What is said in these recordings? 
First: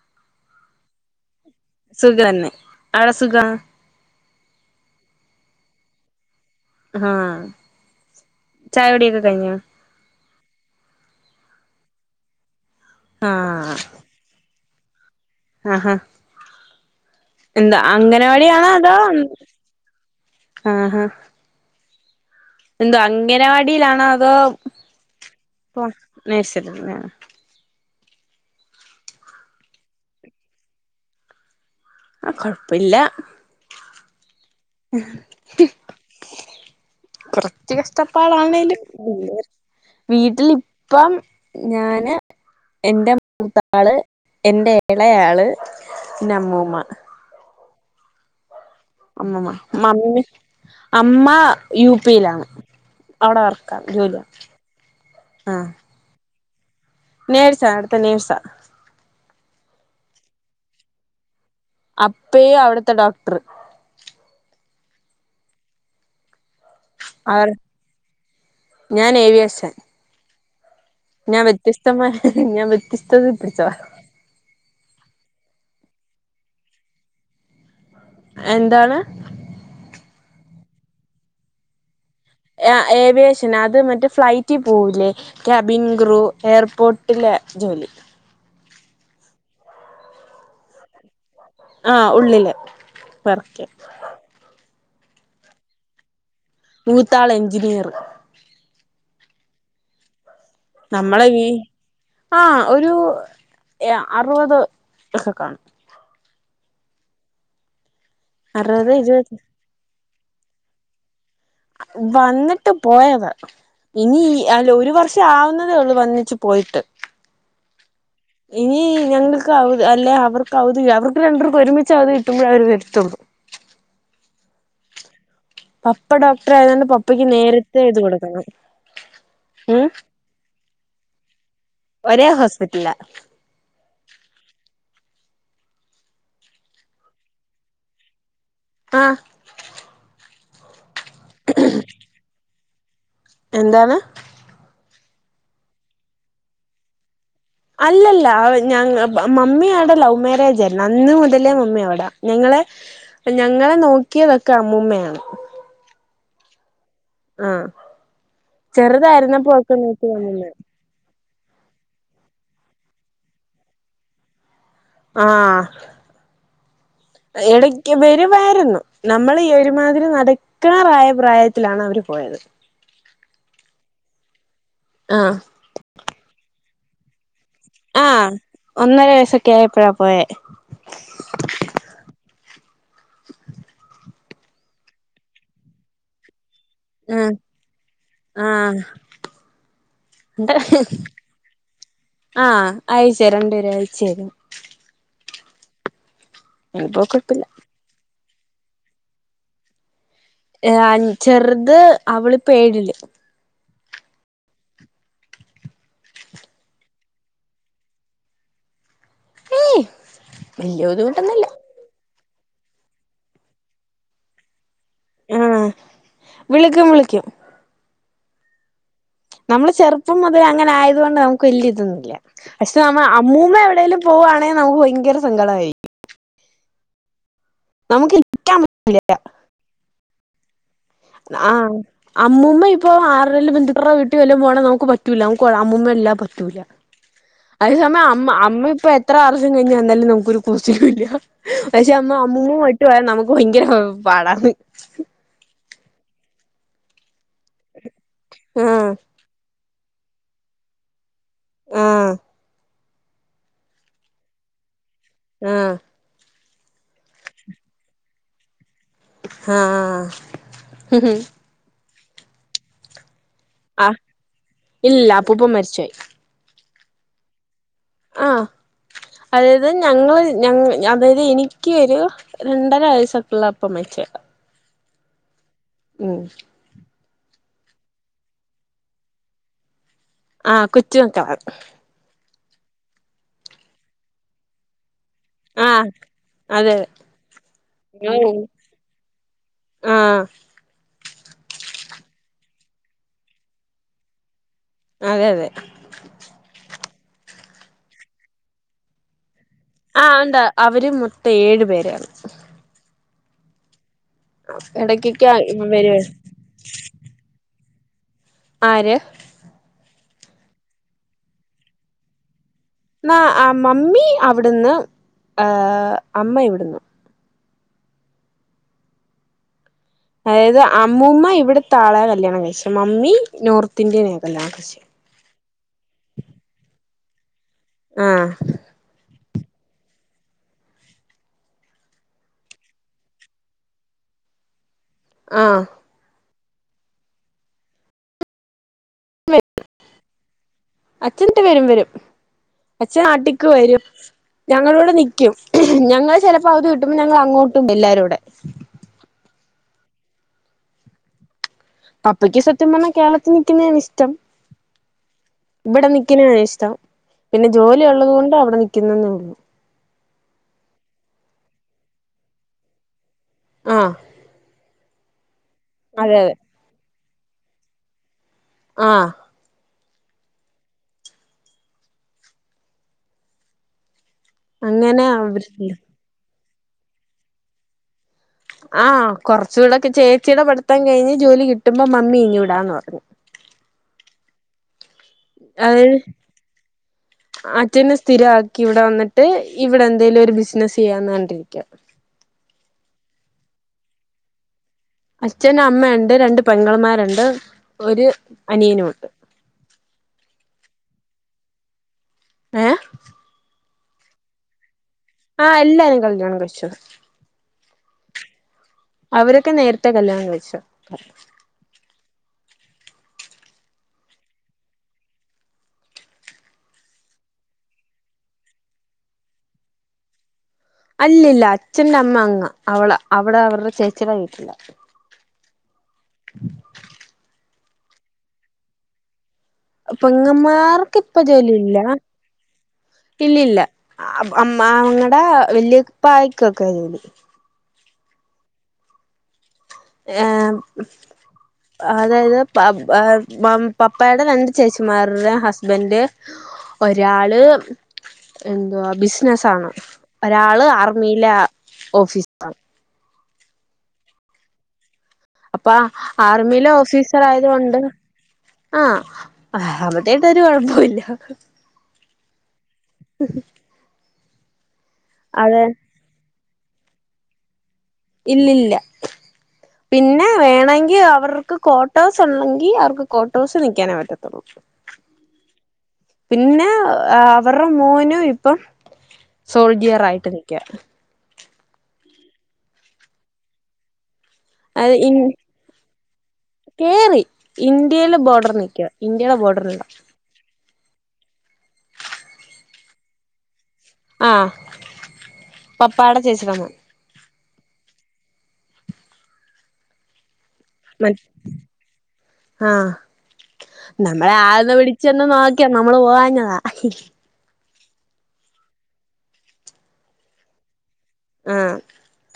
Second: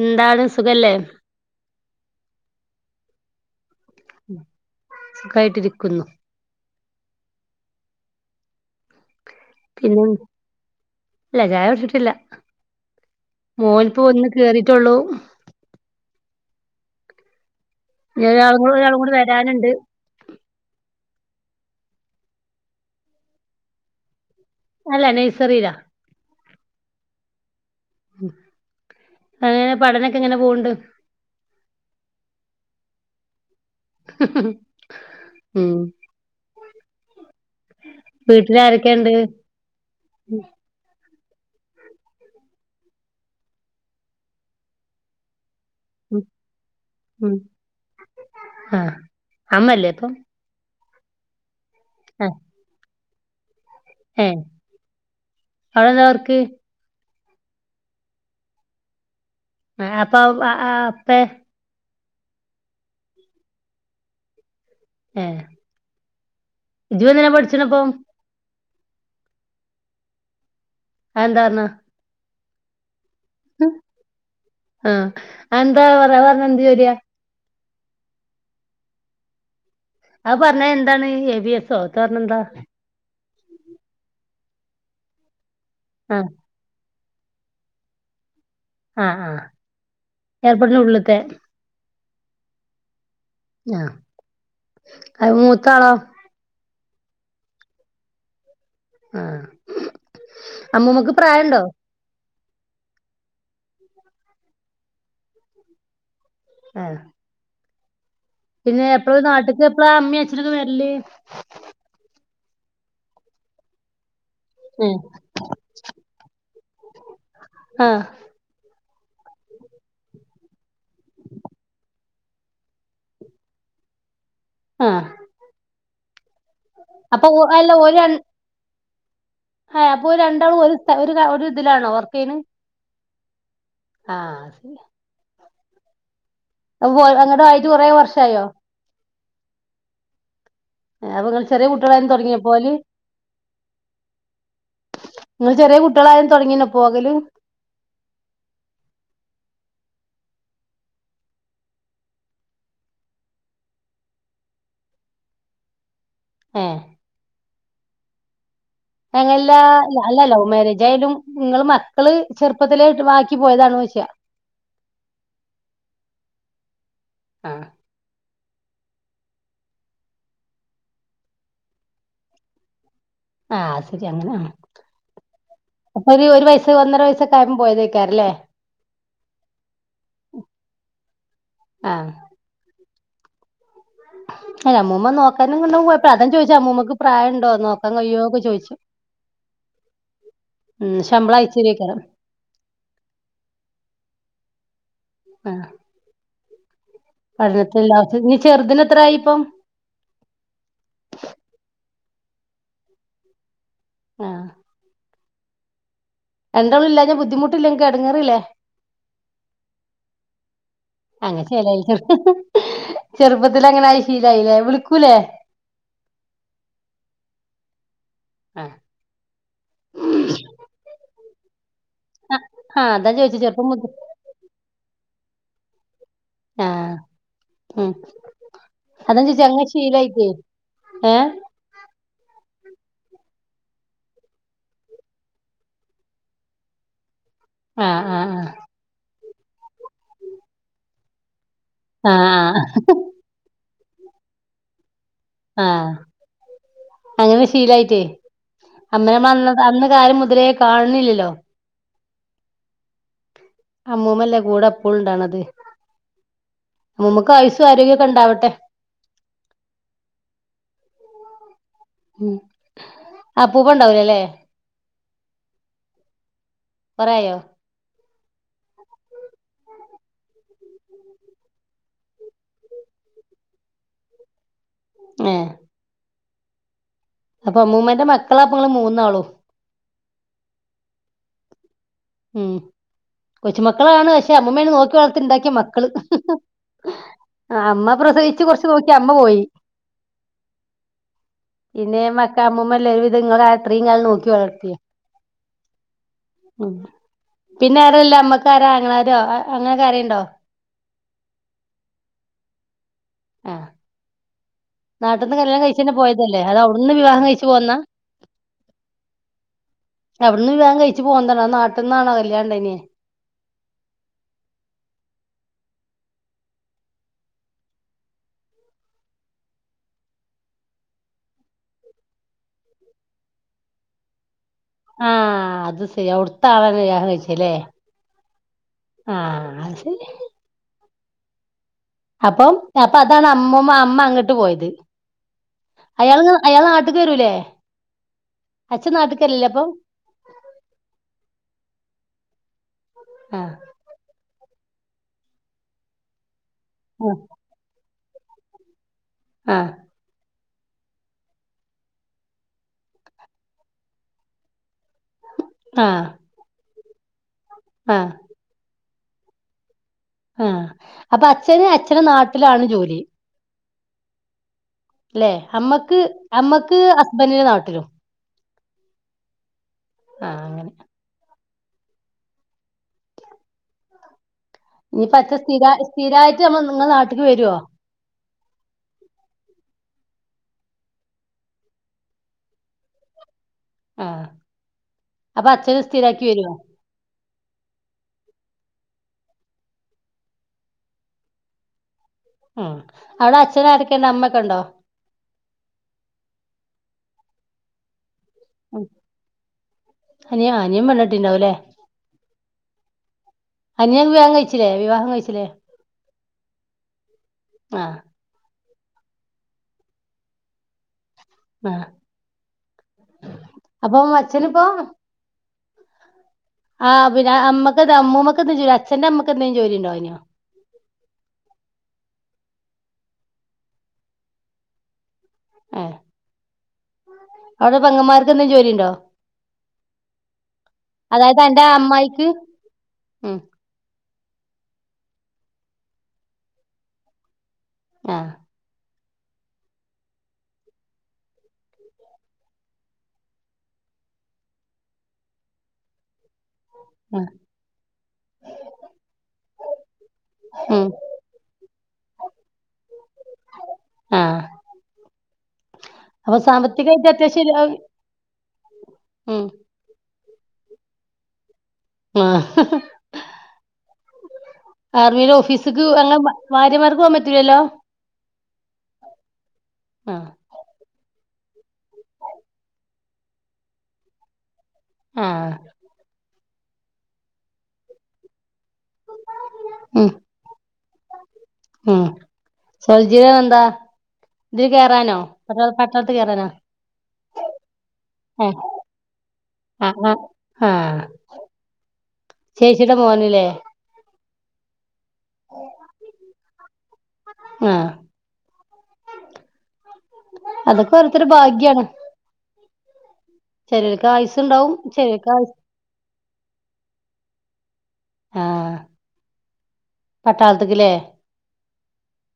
എന്താണ് സുഖല്ലേ? ആടെ സുഖാ? സുഖായിട്ടിരിക്കുന്നു. ആ ചായകുടിയൊക്കെ. കഴിഞ്ഞോ പിന്നെ? ഇല്ല, ചായ കുടിച്ചിട്ടില്ല. മോൻപ്പ വന്ന് കേറിട്ടേ ഒള്ളൂ. ആ ആ എന്താ ഇനി ഒരാളും അംഗനവാടിയാണോ കൂടെ അതോ? ഒരാളും കൂടെ വരാനുണ്ട്. ആ ആ എന്തോ അംഗനവാടിയിലാണോ അതോ? അല്ല നേഴ്സറീലാ. നഴ്സറീലാ? അങ്ങനെ പഠനൊക്കെ എങ്ങനെ പോവണ്ട്? ആ കുഴപ്പില്ല. ഉം കുറച്ച് വീട്ടില് കഷ്ടപ്പാടാണേലും, ആരൊക്കെണ്ട്? വീട്ടിലിപ്പം ഞാന് എന്റെ മൂത്താള് എന്റെ എളയാള് ഉം പിന്നമ്മൂമ്മ. ഉം ആഹ് അമ്മൂമ്മ, അമ്മല്ലേ ഇപ്പം? മമ്മി? അമ്മ യു ആഹ് പിയിലാണ് അവിടെ വർക്ക് ക്കവിടെ ജോലിയ? ഏഹ് ആ. അവടെന്താ വർക്ക്? നേഴ്‌സാ അവിടുത്തെ നേഴ്സാ. അ അപ്പൊ അ അ അപ്പേ? അപ്പയും അവിടുത്തെ ഡോക്ടറ്. ഏ ഇജ്ജു അതിനാ പഠിച്ചതപ്പൊ? ഞാനേവിയേഷൻ. ഞാൻ അതെന്താ പർഞ്ഞെ? വ്യത്യസ്തമായി, ഞാൻ വ്യത്യസ്തത പിടിച്ചതാ. എന്താ പറയാ, പറഞ്ഞ എന്ത് ജോല്യ? എന്താണ്? പറഞ്ഞ എന്താണ്, ഏവിയേസോ? ഏവിയേഷൻ, അത് മറ്റേ ഫ്ലൈറ്റിൽ പോവില്ലേ, ക്യാബിൻ ക്രൂ ആഹ് എയർപോർട്ട് ഇള്ള ജോലി. ആ ആ ഏർപോട്ടിനുള്ളിലത്തെ ആ ഉള്ളില് വെറക്ക. അ മൂത്താളോ? മൂത്താളെഞ്ചിനീയറ്. ആ അമ്മൂമ്മക്ക് പ്രായംണ്ടോ? ആ ഒരു അറുപത് ഒക്കെക്കാണും. ആ പിന്നെ അറുപത് എപ്പളാ ഇരുപത് നാട്ടക്ക് എപ്പളാ അമ്മീ അച്ഛനക്കും വരല്? വന്നിട്ട് പോയതാ, ഇനി അല്ല ഒരു ഏഹ് വർഷം ആവുന്നതേ ഒള്ളൂ വന്നെച്ചു പോയിട്ട്. ആഹ് ഇനി ഞങ്ങക്ക് അവര് അല്ലെ അവർ കൗതുക അവർക്ക് രണ്ടെർക്കു ഒരുമിച്ച് അവധി കിട്ടുമ്പഴേ അവര് വരുത്തുള്ളു ആഹ് പപ്പ ഡോക്ടർ ആയതുകൊണ്ട് പപ്പയ്ക്ക് അപ്പൊ നേരത്തെ ഇത് കൊടുക്കണം ഹേ ഉം അപ്പോര് രണ്ടാളു ഒരു സ്ഥ ഒര് ത ഒര് ഇതിലാണോ വർക്ക് ഒരേ ചെയ്ണ്? ഹോസ്പിറ്റലാ ആ [unintelligible] അപ്പ പോയ്‌ അങ്ങടായിറ്റ് കൊറേ വർഷായോ? ആ ഏ അപ്പങ്ങള് ചെറിയേ കുട്ട്യേളായെരം തൊടങ്ങിയോ പോഅല്? എന്താണ്? നിങ്ങള് ചെറിയേ കുട്ട്യേളായെരം തൊടങ്ങീനോ പോകല്? അല്ലല്ല ഞങ്ങ മ മമ്മി ആൾടെ ലൗ മാരേജാര്ന്ന് അന്ന് മുതലേ മമ്മി അവടാ ഞങ്ങൾ ളെ ഞങ്ങളെ നോക്കിയതൊക്കെ അമ്മൂമ്മയാണ് ആ ആ ഞങ്ങെല്ലാ അല്ല ലൗ മാരേജ് ആയാലും നിങ്ങള് മക്കള് ചെറുപ്പത്തിലേ ഇട്ട് ആക്കി പോയതാണോ ചോയ്ക്ക ആ.. ആ ആഹ് എടക്ക് വരും വാരുന്നു, നമ്മള് ഈ ഒരുമാതിരി നടക്കാറായ പ്രായത്തിലാണ് അവര് പോയത് ആ ശരി അങ്ങനെ ആണോ? ആഹ് അപ്പൊര് ഒരു വയസ്സ് ഒന്നര വയസ ആ ഒന്നര വയസ്സൊക്കെ ആയപ്പഴാ പോയെ ആഹ് ഏഹ് അമ്മൂമ്മ നോക്കാനും കൊണ്ടോവും പോയപ്പ അതും ചോയ് ച്ചെ അമ്മുമ്മക്ക് പ്രായ ആഹ് ഇണ്ടോ? നോക്കാൻ കയ്യോ ഒക്കെ ചോയ്ച്ച് ആഹ് ആഹ് അയ്ച്ചരണ്ട് [unintelligible] അയച്ചരും ആഹ് എനിപ്പോ കൊയ്പല്ല ഇന്നി ചെറ്തിനെത്രായി ഇപ്പം ഏഹ് ആൻ ചെറ്ത്, അവളിപ്പെ ഏഴില് ആഹ് രണ്ടാളു ഇല്ലാഞ്ഞ ബുദ്ധിമുട്ടില്ലേ ഇൻക് എട്ങ്ങേറില്ലേ? ഏയ് [inaudible] അങ്ങന ബുദ്ധിമുട്ടൊന്നുല്ല ചേലായി ചെറുപ്പത്തിലേ അങ്ങനായി ശീലായില്ലേ വിളിക്കൂ ആഹ് വിളിക്കും വിളിക്കും ആഹ് നമ്മള് ചെറുപ്പം മുതലെ അങ്ങനെ ആയത് കൊണ്ട് നമുക്ക് വെല്ല്യേ ഇതൊന്നു ഇല്ല പക്ഷേ ആഹ് നമ്മ അതാ ചോദിച്ചെ അമ്മൂമ്മ ചെറുപ്പം മുതൽ എവിടെലും പോകുവാണേ നമുക്ക് ഭയങ്കര സങ്കടായിരിക്കും ആ ഉം നിക്കാൻ അതാ ഞാഞ്ചോയ്ച്ചേ അങ്ങ് ശീലായിലേ ആഹ് അമ്മൂമ്മ ഇ ഇപ്പൊ ആറേലും ബന്തുക്കൾട വീട്ടി വല്ലോം പോണെ നമുക്ക് പറ്റൂല്ല നമുക്കു അമ്മൂമ്മ ഇല്ലാ പറ്റൂല്ല ആഹ് അതേസമയം ആഹ് അമ്മ അമ്മ ഇപ്പൊ എത്ര വർഷം കഴിഞ്ഞു എന്നാലും നമുക്കൊരു കൂസലും ഇല്ലാ പക്ഷെ അന്നാ ആഹ് അമ്മൂമ്മ ആഹ് വിട്ട് പോയാ നമുക്ക് ഭയങ്കര പാടാന്ന് ആഹ് അങ്ങനെ ശീലായിറ്റേ ആഹ് അമ്മനെ അന്ന് കാലം മുതലേ കാണണില്ലല്ലോ ആഹ് അമ്മൂമ്മല്ലേ കൂടെപ്പളുണ്ടാക്ണത് ആഹ് അമ്മൂമ്മക്ക് ആയുസും ആരോഗ്യൊക്കെ ണ്ടാവട്ടെ ആഹ് ഉം അപ്പൂപ്പ ഉണ്ടാവൂലല്ലേ ആഹ്ംഇല്ല അപ്പൂപ്പൻ മരിച്ച് പൊയി കൊറായോ ആഹ് അതായത് ഞങ്ങള് ഞങ്ങ അതായത് എനിക്ക് ഒരു രണ്ടര വയസ്സൊക്കെ ഉള്ളപ്പ മ ച്ചോയതാ ഏഹ് ഉം അപ്പൊ അമ്മൂമ്മന്റെ മക്കളാപ്പ ഇങ്ങള് മൂന്നാളും ആഹ് കൊച്ചു മക്കളാ ഉം കൊച്ചുമക്കളാണ് പക്ഷെ അമ്മൂമ്മെനേ നോക്കി വ ത്ത്ണ്ടാക്കിയ, മക്കള്, ആഹ് അതെ അമ്മ പ്രസവിച്ചു, കൊറച്ച് നോക്കി, അമ്മ പോയി. ആഹ് - പിന്നെ, മക്ക, അമ്മുമമ്മല്ലവിധ, ങ്ങളാത്രേം, കാലം, നോക്കി വള അതെ, അതെ ഉം പിന്നെ, ആറെല്ല, അമ്മക്കാരാ, അങ്ങാരോ ആഹ്, ഉണ്ട്, അവര് മൊത്തം, ഏഴു പേരാണ്. ആഹ്. ഇടക്കൊക്കെ നാട്ടന്ന് കല്യാണം ഇവര് കഴിച്ച്ന്നെ പോയതല്ലേ, അതോ, അവ്ടെന്ന് വിവാഹം കഴിച്ച്പോന്നതാ ആര്. അവിടുന്ന് വിവാഹം കഴിച്ചു പോന്നതാ അതൊ, നാട്ട്ന്നാണോ, കല്യാണംകഴിഞ്ഞേ? ന്നാ മമ്മി അവിടുന്ന്, ആഹ് അമ്മ ഇവിടുന്നു. അതായത് അമ്മൂമ്മ ഇവിടെത്താളെ കല്യാണം കഴിച്ച, മമ്മി നോർത്ത് ഇന്ത്യേന കല്യാണം - ആഹ, അത് ശരി, അവിടുത്തെളെണ്, വിവാഹം, കയ്ച്ചേലേ ആഹ. ആഹ, അത്, ശരി അപ്പം, അപ്പൊഅതാണ്, അമ്മ, അമ്മ അങ്ങോട്ട് പോയത് ആഹ. അയാള് അയാള്, നാട്ട്ക്ക്‌, വരൂല്ലേ അച്ഛൻ, നാട്ടക്കരലില്ലെ, അപ്പൊ അച്ഛ, നാട്ടക്ക് വരും, ഞങ്ങള ഇടെ, നിക്കും, ഞങ്ങൾ, ചിലപ്പോ പൗതി, കിട്ടുമ്പോ, ഞങ്ങൾ, അങ്ങോട്ടും, ണ്ട് എല്ലാരും കൂടെ ആഹ. പപ്പക്ക്, സത്യം പറഞ്ഞാൽ, കേരളത്തിൽ നിൽക്കുന്നാണ്, ഇഷ്ടം ഇവിടെ, ആഹ് നിക്കുന്നാണ്, ഇഷ്ടം, പിന്നെ ജോലി ആഹ് ഉള്ളത് കൊണ്ട്, അവിടെ നിക്ക ക്ക്‌നെന്നെഒള്ളു. ആഹ, അപ്പൊ, അച്ഛന്, അച്ഛനും നാട്ടിലാണ് ജോലി. ആഹ. ല്ലെ, അമ്മക്ക്, അമ്മക്ക്, ഹസ്ബന്റിന്റെ, നാട്ടിലും. ആഹ. ആഹ, അങ്ങനെ അങ്ങനെ ഇനിപ്പച്ച, അവര് സ്ഥിര, സ്ഥിരയിട്ട്, നമ്മ, നിങ്ങളെ, നാട്ടക്ക്, വരു ആഹ്, കൊറച്ചുകൂടെൊക്കെ, ചേച്ചീടെ, പടുത്താൻ കഴിഞ്ഞ്, ജോലി കിട്ടുമ്പോ, മമ്മി ഇങ്, വിടാന്ന് പറഞ്ഞു [inaudible] ആഹ. അത്, അച്ഛെന്, സ്ഥിര ക്കിവിടെ, വന്നിട്ട്, ഇവിടെ എന്തേലും, ഒരു, ബിസിനസ്സ് ചെയ്യാന്ന്, കണ്ടിരിക്ക ഉം, അവിടെ, അച്ഛനആരൊക്കെയണ്ട്, അമ്മൊക്കെ ഉണ്ടോ അച്ഛൻ, അമ്മുണ്ട്, രണ്ട് പെങ്ങൾമാരുണ്ട്, ഒരു ഉം, അനിയനുമുണ്ട് അനിയ, അനിയം വെണിട്ടിണ്ടാവല്ലേ ഏ. അനിയൻ വിവാഹം കഴിച്ചില്ലേ വിവാഹം കഴിച്ചില്ലേ ആഹ എല്ലാരും കല്യാണം കഴിച്ചത് ആഹ അവരൊക്കെ നേരത്തെ കല്ല്യാണം കഴിച്ചോ ആ അപ്പൊ അച്ഛനിപ്പോ ആ പിന്നെ മ്മക്ക് അമ്മുമ്മക്ക എന്ത അച്ഛന്റെമ്മക്ക് എന്തേ ജോലി ഉണ്ടാർന്നോ? അല്ലില്ല അച്ഛന്റെ അമ്മ അങ്ങ അവള അവിടെ അവരുടെ ചേച്ചിയുടെട്ടില ഏഹ് അവിടെ പെങ്ങന്മാർക്കന്തേം ജോലിണ്ടോ? പെങ്ങമാർക്ക് ഇപ്പ അതായത് ജോലി അന്റെ ഇല്ല അമ്മായിക്ക് ഉം ഇല്ലില്ല അ ആം അങ്ങടെ വല്യപ്പായിക്കൊക്കെ ജോലി ആഹ ഏ അതായത് പ പ പപ്പേടെ രണ്ട് ചേച്ചിമാരുടെ ഹസ്ബൻഡ് ഉം ഒരാള് എന്തുവാ ബിസിനസാണ് ഒരാള് ഉം ആർമിയിലെ ഓഫീസറാണ് ആഹ് അപ്പം അപ്പൊ ആർമിയിലെ സാമ്പത്തികായിട്ട് ഓഫീസർ അത്യാവശ്യം ഒരു ആയത്കൊണ്ട് ആഹ് ഉം [unintelligible] എന്തൊരു കൊഴപ്പുല്ല ആഹ് ആർമിയുടെ അതെ ഓഫീസിക്ക് അങ്ങെ ഭാര്യമാർക്ക് പോകാൻ പറ്റില്ലല്ലോ ഇല്ലില്ല പിന്നെ ആഹ് വേണെങ്കിൽ അവർ ക്ക് കോട്ടോസ് ഉണ്ടെങ്കിൽ അവർക്ക് കോട്ടോസ് നിൽക്കാനേ പറ്റത്തുള്ളു ഉം പിന്നെ അവരുടെ മോനും ഇപ്പം സോൾജിയറായിട്ട് നിൽക്കുവ സോൾജൃ എന്താ ഇതിൽ കേറാനോ അത് അതോ പട്ടാളത്തിൽകേറാനോ കേറി ഇന്ത്യയിലെ ബോർഡർ നിൽക്കുവ ഇന്ത്യയുടെ ബോർഡറി ആഹ് നിൽക്കുവാ ആഹ് ചേച്ചിടെ മോനില്ലേ ആഹ് പപ്പാടെ ചേച്ചിടെ മോൻ ആഹ അതൊക്കെ മ ഒരൊത്തൊരു ഭാഗ്യാണ് ആഹ് ചിലർക്ക് നമ്മളെ ആയുസ് ഉണ്ടാവും ആന്ന പിടിച്ച തന്നെ ചിലർക്ക് ആയുസ് നോക്കിയ നമ്മള് പോവാഞ്ഞതാ ആഹ പട്ടാളത്തിക്കില്ലേ ആഹ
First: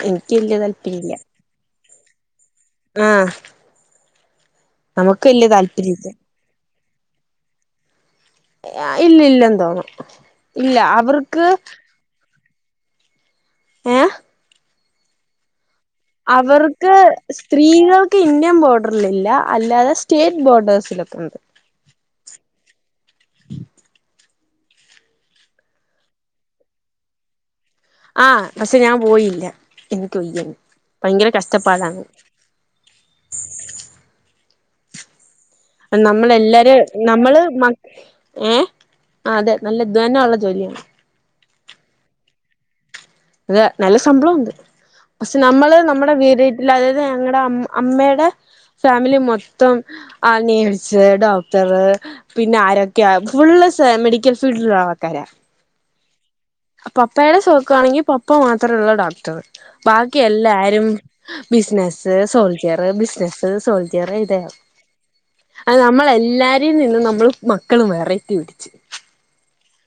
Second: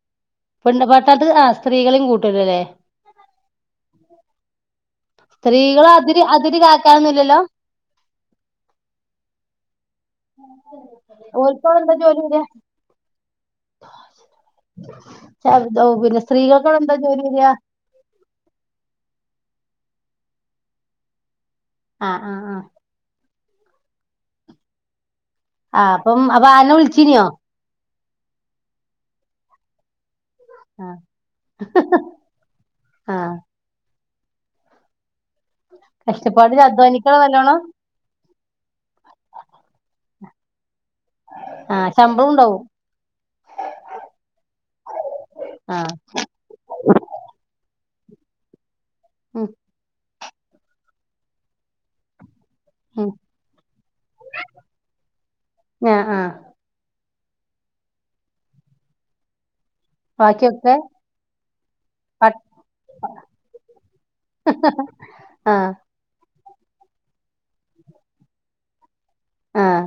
എനിക്ക് വല്യ താല്പര്യം ഇല്ല പട്ടാളത്ത് ആ സ്ത്രീകളെയും കൂട്ടൂലല്ലേ നമുക്ക് വല്യ സ്ത്രീകളും താല്പര്യല്ല അതിരി അതിരി കാക്കനൊന്നില്ലല്ലോ ഇല്ല ഇല്ല തോന്നും ഇല്ല അവർക്ക് ഓർക്കവിടെ എന്താ ജോലി വരിക ഏ [unintelligible] അവർ അവർക്ക് സ്ത്രീകൾക്ക് ഇന്ത്യൻ ബോർഡറലില്ല അല്ലാതെ സ്റ്റേറ്റ് ബോർഡേഴ്സിലൊക്കൊണ്ട് ആ ആഹ ആഹ ആ അപ്പം അവ ആന വിളിച്ചീനിയോ ആഹ പക്ഷെ ഞാൻ പോയില്ല ടുയിന് ആ ഭയങ്കര കഷ്ടപ്പാടാണ് ആ നമ്മള കഷ്ടപ്പാടിൽ എല്ലാരും അധ്വാനിക്കണം നമ്മള് നല്ലോണം മ ഏഹ അതെ നല്ല ഇധ്വാന ഉള്ളത് ജോലിയാണ് ആഹ ശമ്പളം ഉണ്ടാവും അത നല്ല സംബളണ്ട് പക്ഷെ നമ്മള് ആ നമ്മുടെ [unintelligible] അതായത് ഞങ്ങടെ അമ്മ അമ്മേടെ ഫാമിലി ഉം, മൊത്തം ആ നേഴ്സ് ഡോക്ടർ പിന്നെ ഉം. ആരോക്കെയാ ഫുള്ള് മെഡിക്കൽ ഫീൽഡിലുള്ള ആൾക്കാര ആഹ ആഹ പപ്പയുടെ സുഖക്കാണെങ്കിൽ പപ്പ മാത്രമള്ള ഡോക്ടർ ബാക്കി ബാക്കിയൊക്കെ എല്ലാരും ബിസിനസ്സ് പ- സോൾജ്യർ ബിസിനസ് സോൾജ്യർ ഇതന്നെ ഹ ഹാ അ നമ്മൾ എല്ലാരേും നിന്നും നമ്മൾ മക്കള് വെറൈറ്റി പിടിച്ച് ആഹ്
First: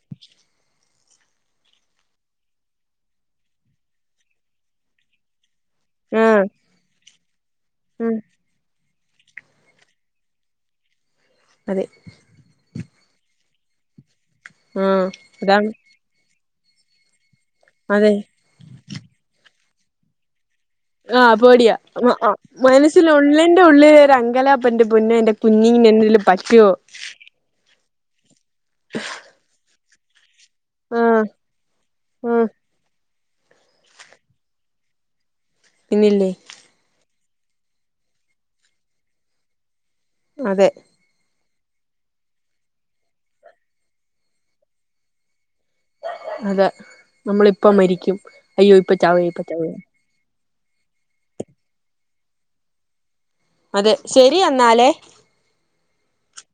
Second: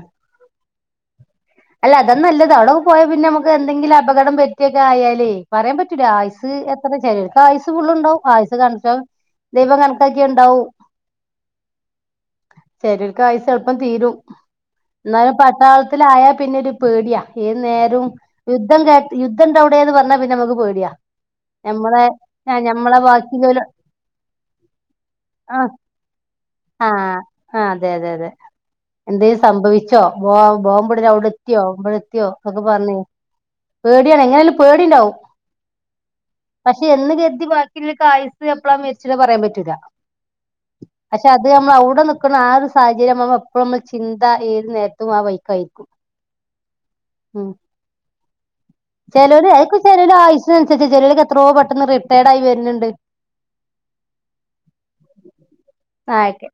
അല്ല അതും നല്ലതാ അവിടെ പോയ പിന്നെ നമുക്ക് എന്തെങ്കിലും അപകടം പറ്റിയൊക്കെ ആയാലേ പറയാൻ പറ്റൂല്ല ആഹ് ആയുസ് എത്ര ചെലോൽക്ക് ആയുസ് ഉം ഫുള്ണ്ടാവും ആയുസ് കണ്ച്ചോ ദൈവം കണക്കാക്കിയേണ്ടാവൂ അതെ ചെലോർക്ക് ആയുസ് എളുപ്പം തീരും ആഹ് എന്നാലും അതാണ് പട്ടാളത്തിലായ പിന്നെ ഒരു പേടിയാ ഏത് നേരും അതെ യുദ്ധം കേ- യുദ്ധണ്ട് അവിടേന്ന് പറഞ്ഞാൽ പിന്നെ നമുക്ക് പേടി ആ പേടിയാ ഞമ്മളെ മനസ്സിൽ ഉള്ളിൻറെ ബാക്കില്ലോല് ഉള്ള ലൊരു അങ്കലാപ്പ. എന്റെ പൊന്നേ എന്റെ കുഞ്ഞിന് എന്തോലും പറ്റോ ആഹ ആ അതെ അതെ അതെ എന്തേലും സംഭവിച്ചോ? ബോ ആഹ് ബോംമ്പടലവിടെ എത്തിയോ ആഹ് മ്പഴത്തിയോക്കെ പറഞ്ഞേ പേടിയാണ് എങ്ങനായ്ലും പേടിണ്ടാവും പിന്നില്ലേ പക്ഷെ എന്ന് കർതി ബാക്കിള്ള ആയ്സ് എപ്പ്ഴാ മരിച്ചിണത് പറയാൻ പറ്റൂില്ല അതെ പക്ഷെ അത് നമ്മള് അവിടെ നിൽക്കണ ആ ഒരു സാഹചര്യം എപ്പോളും നമ്മള് ചിന്ത ഏത് നേരത്തും ആ വൈക്കായിരിക്കും അതെ ഉം നമ്മളിപ്പ മരിക്കും അയ്യോ ഇപ്പ ചാവേ ഇപ്പ ചാവേ അതിനനുസരിച്ച് ചെലോർ എത്രോ പെട്ടെന്ന് റിട്ടയേർഡായി വരുന്ന്ണ്ട് അതെ ശരി എന്നാലേ ആക്കെ